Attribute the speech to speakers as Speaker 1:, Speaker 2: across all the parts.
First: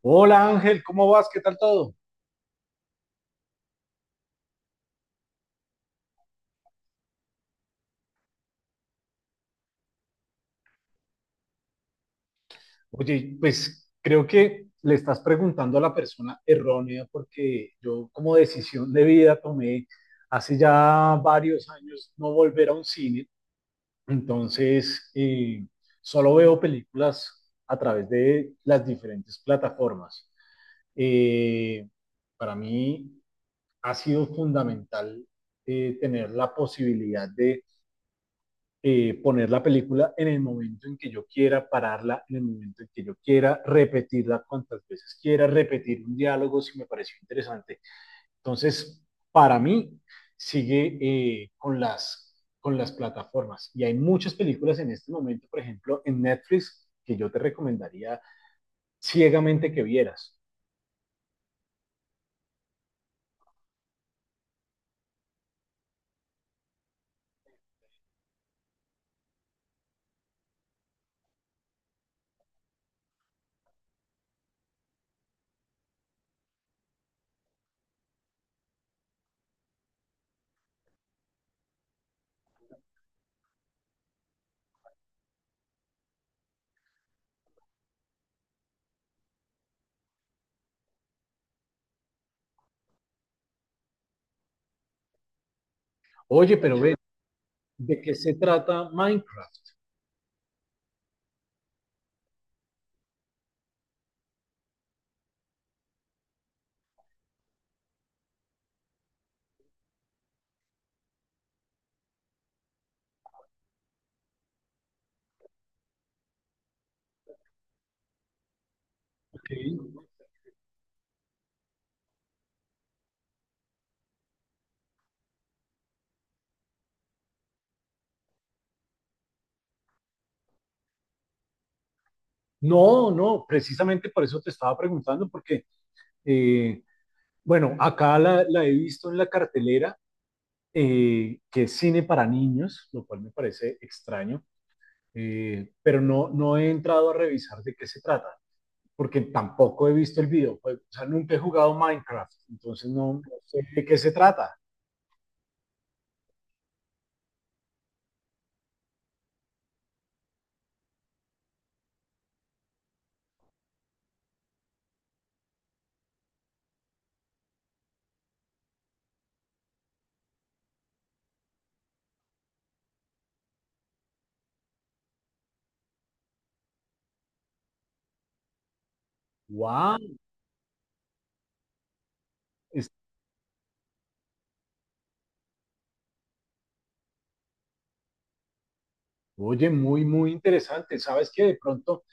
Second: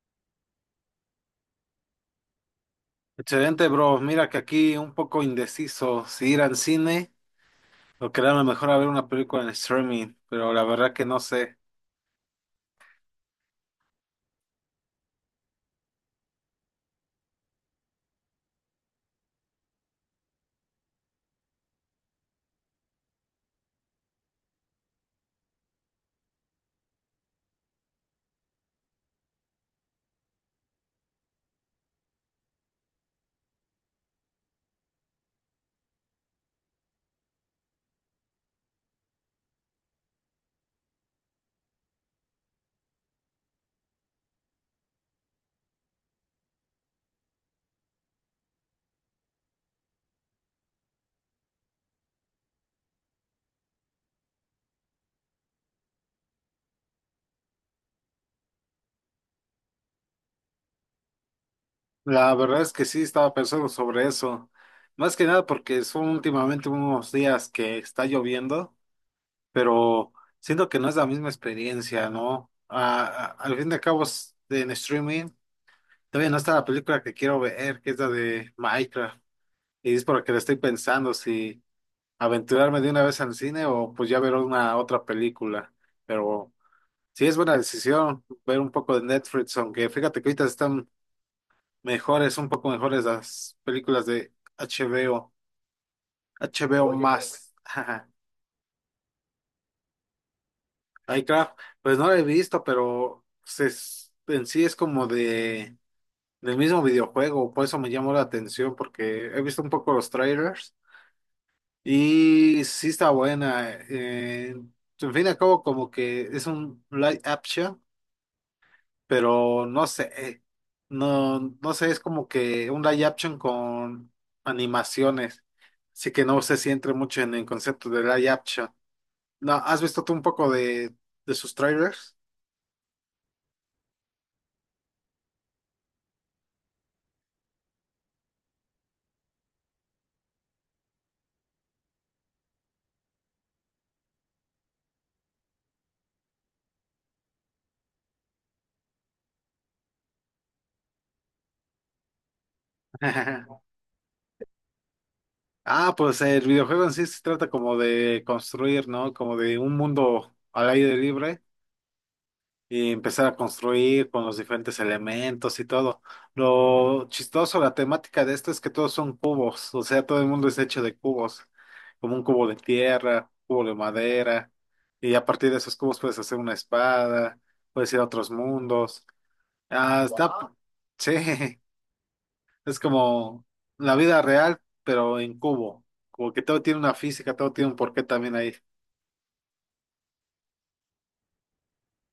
Speaker 1: Hola Ángel, ¿cómo vas? ¿Qué tal todo?
Speaker 2: Excelente, bro. Mira que aquí un poco indeciso si ir al cine o quedarme mejor a ver una película en streaming, pero la verdad que no sé.
Speaker 1: Oye, pues creo que le estás preguntando a la persona errónea porque yo, como decisión de vida, tomé hace ya varios años no volver a un cine, entonces solo veo películas a través de las diferentes plataformas. Eh, para mí ha sido fundamental tener la posibilidad de poner la película en el momento en que yo quiera, pararla en el momento en que yo quiera, repetirla cuantas veces quiera, repetir un diálogo si me pareció interesante. Entonces, para mí, sigue con las plataformas. Y hay muchas películas en este momento, por ejemplo, en Netflix, que yo te recomendaría ciegamente que vieras.
Speaker 2: La verdad es que sí estaba pensando sobre eso. Más que nada porque son últimamente unos días que está lloviendo, pero siento que no es la misma experiencia, ¿no? Al fin de cabo, en streaming todavía no está la película que quiero ver, que es la de Minecraft. Y es por lo que le estoy pensando si aventurarme de una vez al cine o pues ya ver una otra película. Pero sí es buena decisión ver un poco de Netflix, aunque fíjate que ahorita están mejores, un poco mejores las películas de HBO,
Speaker 1: Oye, pero
Speaker 2: HBO.
Speaker 1: ve,
Speaker 2: Oye, más.
Speaker 1: ¿de
Speaker 2: Jaja.
Speaker 1: qué se trata Minecraft?
Speaker 2: iCraft, pues no la he visto, pero en sí es como de del mismo videojuego, por eso me llamó la atención, porque he visto un poco los trailers y sí está buena. En fin y al cabo, como que es un live action, pero
Speaker 1: Okay.
Speaker 2: no sé, no sé, es como que un live action con animaciones, así que no sé si entre mucho en el concepto de live action. No, ¿has visto tú un poco de sus trailers?
Speaker 1: No, no, precisamente por eso te estaba preguntando, porque eh, Bueno, acá la he visto en la cartelera, que es cine para niños, lo cual me parece extraño, pero no he entrado a revisar de qué se trata, porque tampoco he visto el videojuego, o sea, nunca he jugado Minecraft, entonces no sé de qué se trata.
Speaker 2: Ah, pues el videojuego en sí se trata como de construir, ¿no? Como de un mundo al aire libre, y empezar a construir con los diferentes elementos y todo. Lo chistoso, la temática de esto es que todos son cubos, o sea, todo el mundo es hecho de cubos, como un cubo de tierra, cubo de madera, y a partir de esos cubos puedes hacer una espada, puedes ir a otros mundos.
Speaker 1: ¡Wow!
Speaker 2: Ah, está, Wow. Sí, es como la vida real, pero en cubo, como que todo tiene una física, todo tiene un porqué también ahí.
Speaker 1: Oye, muy, muy interesante. Sabes que de pronto,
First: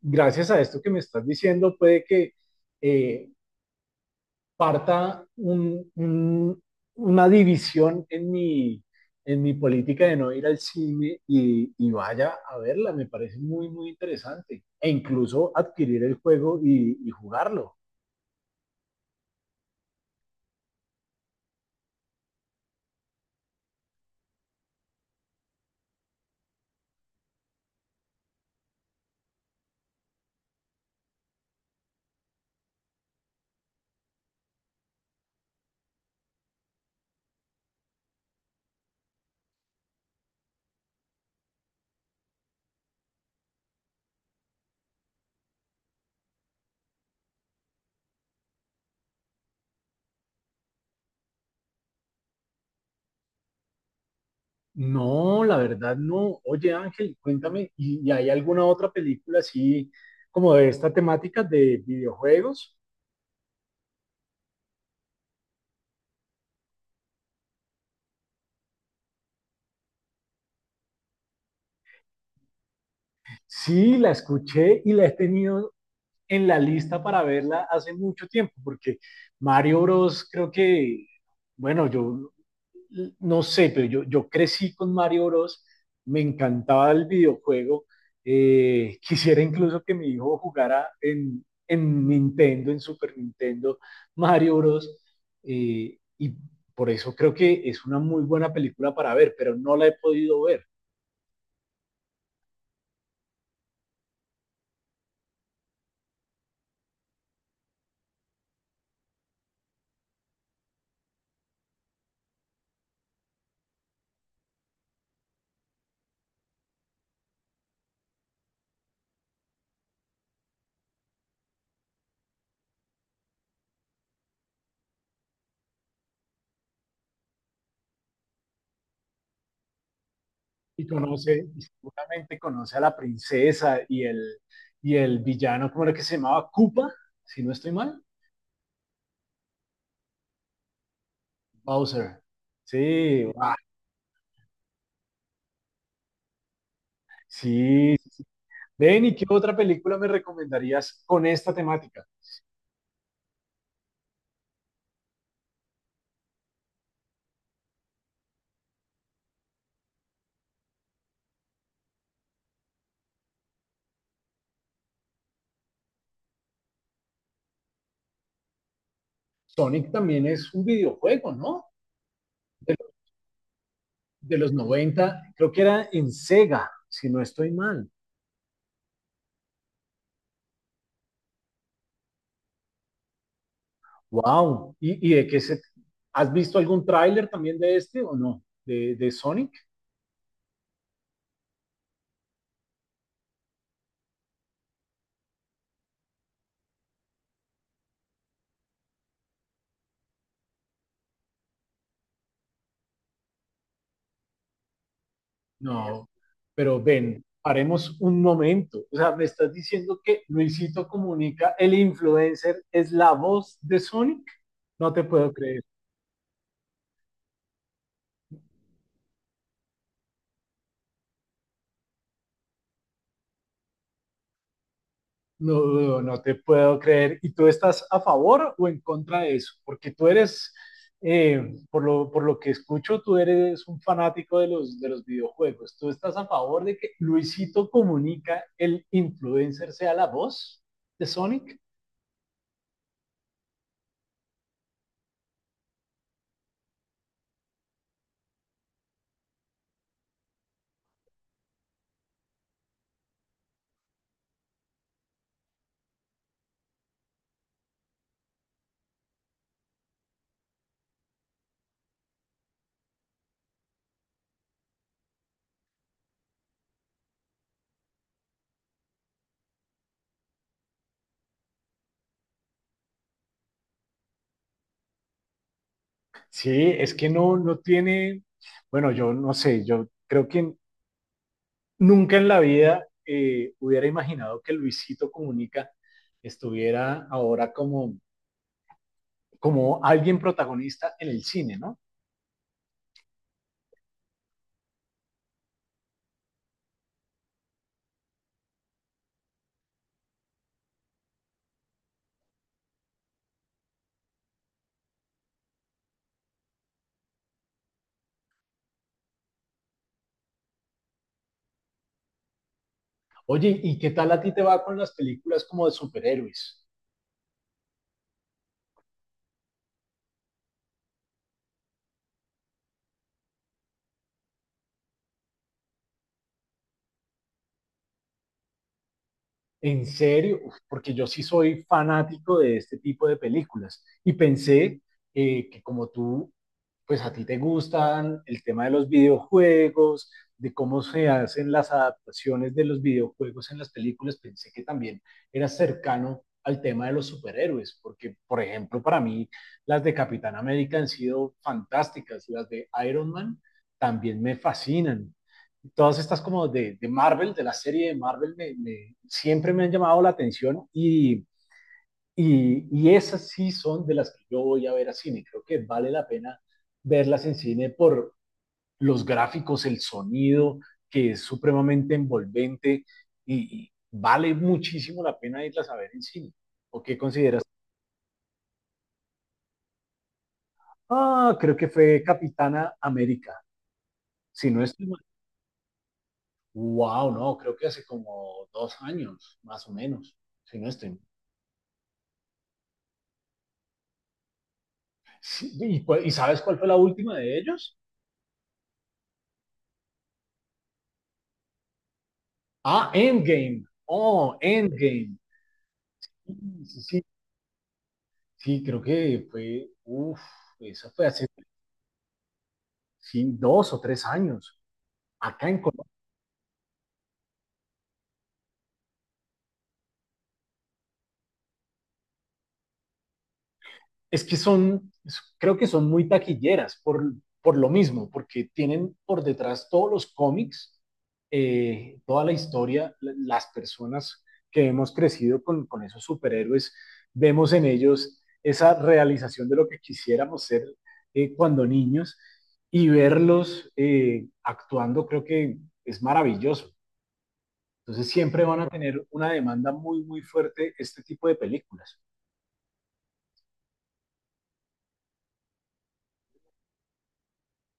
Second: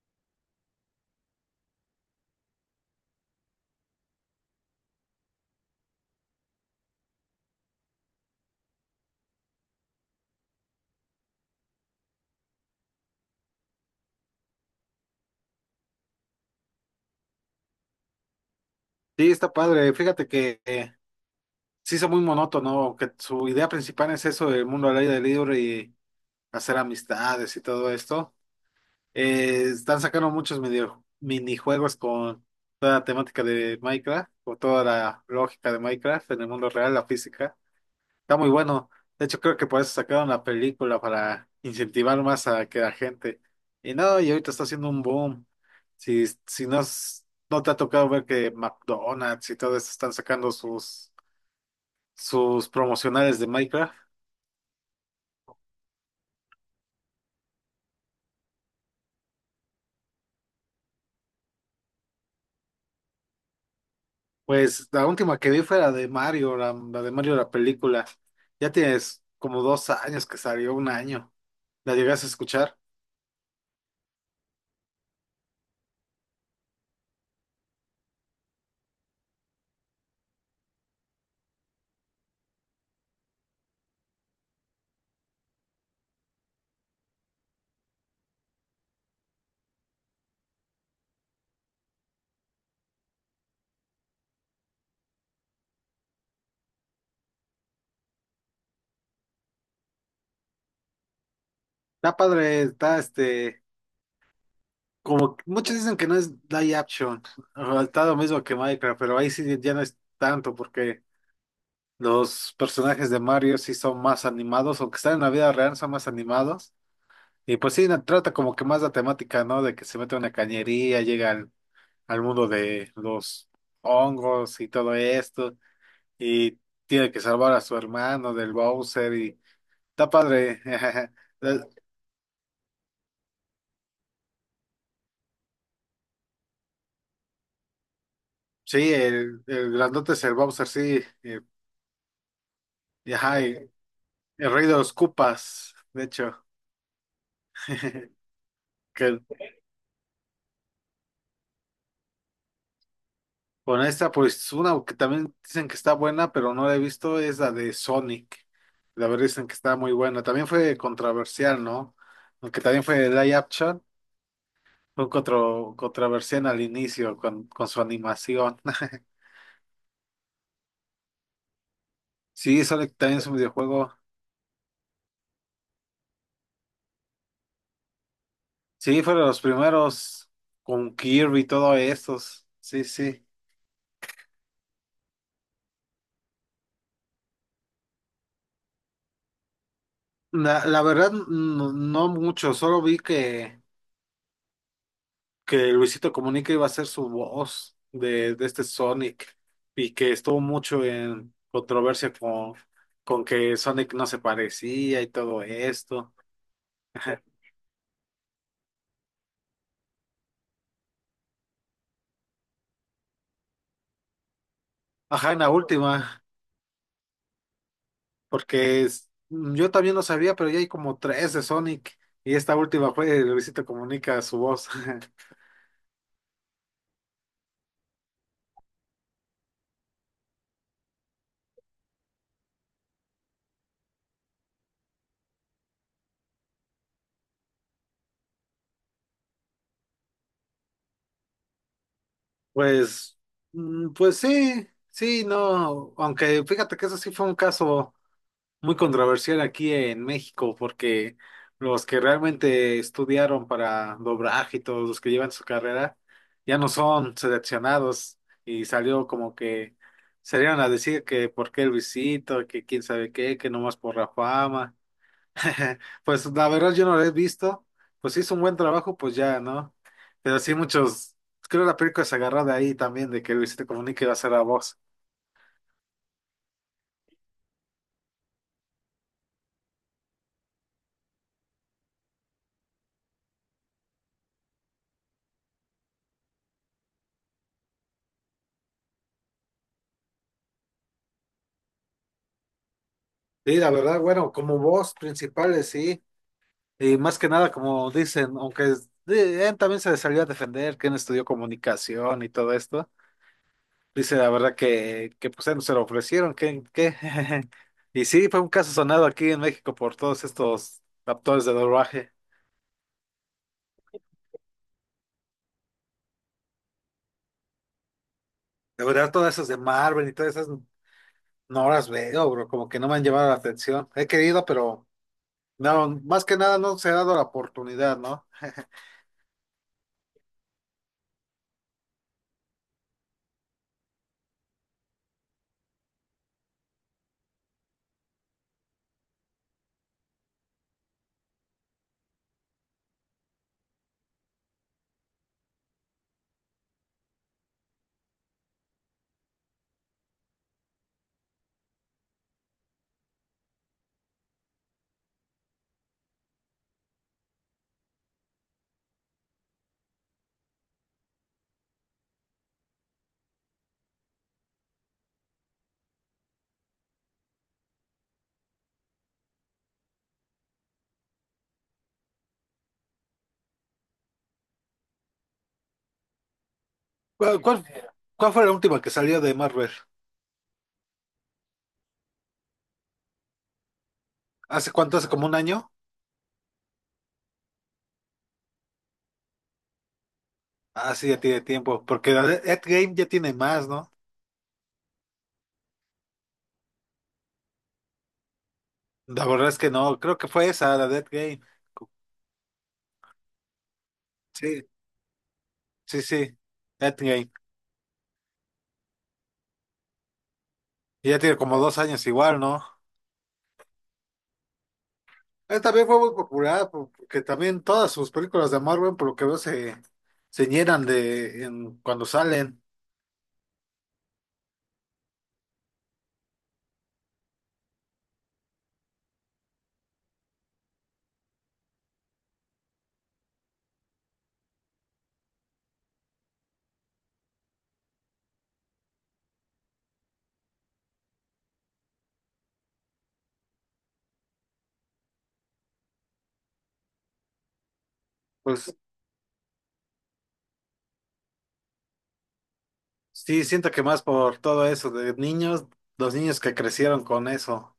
Speaker 1: gracias a esto que me estás diciendo, puede que eh, parta una división en en mi política de no ir al cine y vaya a verla. Me parece muy, muy interesante. E incluso adquirir el juego y jugarlo.
Speaker 2: Sí, está padre, fíjate que se hizo muy monótono, que su idea principal es eso del mundo al aire libre y hacer amistades y todo esto. Están sacando muchos minijuegos con toda la temática de Minecraft, o toda la lógica de Minecraft en el mundo real, la física. Está muy bueno. De hecho, creo que por eso sacaron la película para incentivar más a que la gente. Y no, y ahorita está haciendo un boom. Si, si no, no te ha tocado ver que McDonald's y todo eso están sacando sus sus promocionales de Minecraft.
Speaker 1: No, la verdad no. Oye Ángel, cuéntame, y hay alguna otra película así como de esta temática de videojuegos?
Speaker 2: Pues la última que vi fue la de Mario, la de Mario la película. Ya tienes como dos años que salió, un año. La llegas a escuchar.
Speaker 1: Sí, la escuché y la he tenido en la lista para verla hace mucho tiempo, porque Mario Bros. Creo que, bueno, yo no sé, pero yo crecí con Mario Bros. Me encantaba el videojuego. Quisiera incluso que mi hijo jugara en Nintendo, en Super Nintendo, Mario Bros. Y por eso creo que es una muy buena película para ver, pero no la he podido ver.
Speaker 2: Está padre, está este, muchos dicen que no es live action, o está lo mismo que Minecraft, pero ahí sí ya no es tanto porque los personajes de Mario sí son más animados, aunque están en la vida real, son más animados. Y pues sí, trata como que más la temática, ¿no? De que se mete a una cañería, llegan al mundo de los hongos y todo esto, y tiene que salvar a su hermano del Bowser, y está padre.
Speaker 1: Y conoce, y
Speaker 2: La-
Speaker 1: seguramente conoce a la princesa y el villano. ¿Cómo era que se llamaba? Koopa, si no estoy mal.
Speaker 2: Sí, el grandote es el Bowser, sí,
Speaker 1: Bowser.
Speaker 2: y
Speaker 1: Sí,
Speaker 2: ajá,
Speaker 1: ah,
Speaker 2: y el rey de los Koopas, de hecho.
Speaker 1: sí. Ven, ¿y
Speaker 2: Que
Speaker 1: qué otra película me recomendarías con esta temática?
Speaker 2: con esta, pues una que también dicen que está buena, pero no la he visto, es la de Sonic. La verdad dicen que está muy buena. También fue controversial, ¿no? Aunque también fue live action. Fue controversial al inicio con su animación.
Speaker 1: Sonic también es un videojuego, ¿no?
Speaker 2: Sí,
Speaker 1: De,
Speaker 2: Sonic también es un videojuego.
Speaker 1: de los 90 creo que era, en Sega, si no estoy mal.
Speaker 2: Sí, fueron los primeros con Kirby y todo estos. Sí, sí.
Speaker 1: Wow. ¿Has visto algún tráiler también de este o no? De Sonic.
Speaker 2: La verdad, no, no mucho. Solo vi que Luisito Comunica iba a ser su voz de este Sonic y que estuvo mucho en controversia con que Sonic no se parecía y todo
Speaker 1: No,
Speaker 2: esto.
Speaker 1: pero ven, paremos un momento. O sea, me estás diciendo que Luisito Comunica, el influencer, es la voz de Sonic. No te puedo
Speaker 2: Ajá, en la
Speaker 1: creer.
Speaker 2: última. Mm, yo también lo sabía, pero ya hay como tres de Sonic. Y esta última fue de Luisito Comunica, su voz.
Speaker 1: No, no, no te puedo creer. ¿Y tú estás a favor o en contra de eso? Porque tú eres, eh, por por lo que escucho, tú eres un fanático de de los videojuegos. ¿Tú estás a favor de que Luisito Comunica, el influencer, sea la voz de Sonic?
Speaker 2: Pues, mm, pues sí, sí, no. Aunque fíjate que eso sí fue un caso muy controversial aquí en México, porque los que realmente estudiaron para doblaje y todos los que llevan su carrera ya no son seleccionados. Y salió como que salieron a decir que por qué Luisito, que quién sabe qué, que nomás por la fama. Pues la verdad yo no lo he visto. Pues si hizo un buen trabajo, pues ya, ¿no? Pero sí muchos, creo que la película se agarró de ahí también, de que Luisito Comunica iba a ser la voz.
Speaker 1: Sí, es que no, no tiene, bueno, yo no sé, yo creo que nunca en la vida hubiera imaginado que Luisito Comunica estuviera ahora como, como alguien protagonista en el cine, ¿no?
Speaker 2: Sí, la verdad, bueno, como voz principales, sí. Y más que nada, como dicen, aunque él también se salió a defender, que él estudió comunicación y todo esto. Dice la verdad que pues él no se lo ofrecieron, que, que. Y sí, fue un caso sonado aquí en México por todos estos actores de doblaje.
Speaker 1: Oye, ¿y qué tal a ti te va con las películas como de superhéroes?
Speaker 2: De verdad, todas esas de Marvel y todas esas. No las veo, bro, como que no me han llamado la atención. He querido, pero no, más que nada no se ha dado la oportunidad, ¿no?
Speaker 1: En serio, uf, porque yo sí soy fanático de este tipo de películas y pensé que como tú, pues a ti te gustan el tema de los videojuegos, de cómo se hacen las adaptaciones de los videojuegos en las películas, pensé que también eras cercano al tema de los superhéroes, porque por ejemplo para mí las de Capitán América han sido fantásticas, las de Iron Man también me fascinan, todas estas como de Marvel, de la serie de Marvel, siempre me han llamado la atención y esas sí son de las que yo voy a ver a cine. Creo que vale la pena verlas en cine por los gráficos, el sonido, que es supremamente envolvente y vale muchísimo la pena irlas a ver en cine. ¿O qué
Speaker 2: ¿Cuál,
Speaker 1: consideras?
Speaker 2: cuál, ¿cuál fue la última que salió de Marvel?
Speaker 1: Ah, creo que fue Capitana América. Si no
Speaker 2: ¿Hace
Speaker 1: estoy
Speaker 2: cuánto?
Speaker 1: mal.
Speaker 2: ¿Hace como un año?
Speaker 1: Wow, no, creo que hace como 2 años, más o menos, si no estoy
Speaker 2: Ah,
Speaker 1: mal.
Speaker 2: sí, ya tiene tiempo, porque la de Endgame ya tiene más, ¿no?
Speaker 1: Sí, ¿ Y sabes cuál fue la última de ellos?
Speaker 2: La verdad es que no, creo que fue esa, la de Endgame.
Speaker 1: Ah, Endgame. Oh,
Speaker 2: Sí,
Speaker 1: Endgame.
Speaker 2: sí, sí,
Speaker 1: Sí, sí, sí.
Speaker 2: Endgame.
Speaker 1: Sí, creo que fue, uff, eso fue
Speaker 2: Y ya
Speaker 1: hace,
Speaker 2: tiene como dos años igual, ¿no?
Speaker 1: sí, 2 o 3 años. Acá en
Speaker 2: Él también
Speaker 1: Colombia.
Speaker 2: fue muy popular, porque también todas sus películas de Marvel, por lo que veo, se llenan cuando salen.
Speaker 1: Es que son, creo que son muy taquilleras por lo mismo, porque tienen por detrás todos los cómics, toda la historia, las personas que hemos crecido con esos superhéroes, vemos en ellos esa realización de lo que quisiéramos ser cuando niños, y verlos actuando creo que es maravilloso. Entonces siempre van a
Speaker 2: Pues
Speaker 1: tener una demanda muy, muy fuerte este tipo de películas.
Speaker 2: sí, siento que más por todo eso de niños, los niños que crecieron con eso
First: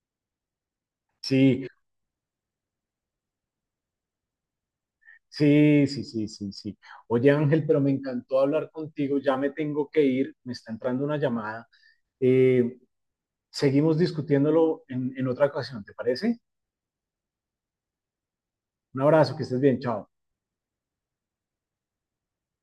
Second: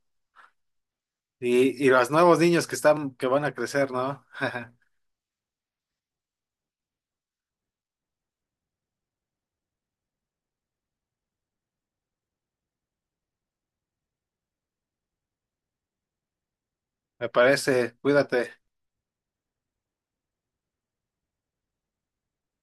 Speaker 1: Sí.
Speaker 2: y los nuevos niños que están, que van a crecer, ¿no?
Speaker 1: Sí, sí, sí, sí, sí. Oye, Ángel, pero me encantó hablar contigo. Ya me tengo que ir, me está entrando una llamada. Eh, Seguimos discutiéndolo en otra ocasión, ¿te parece?
Speaker 2: Me parece, cuídate.
Speaker 1: Un abrazo, que estés bien, chao.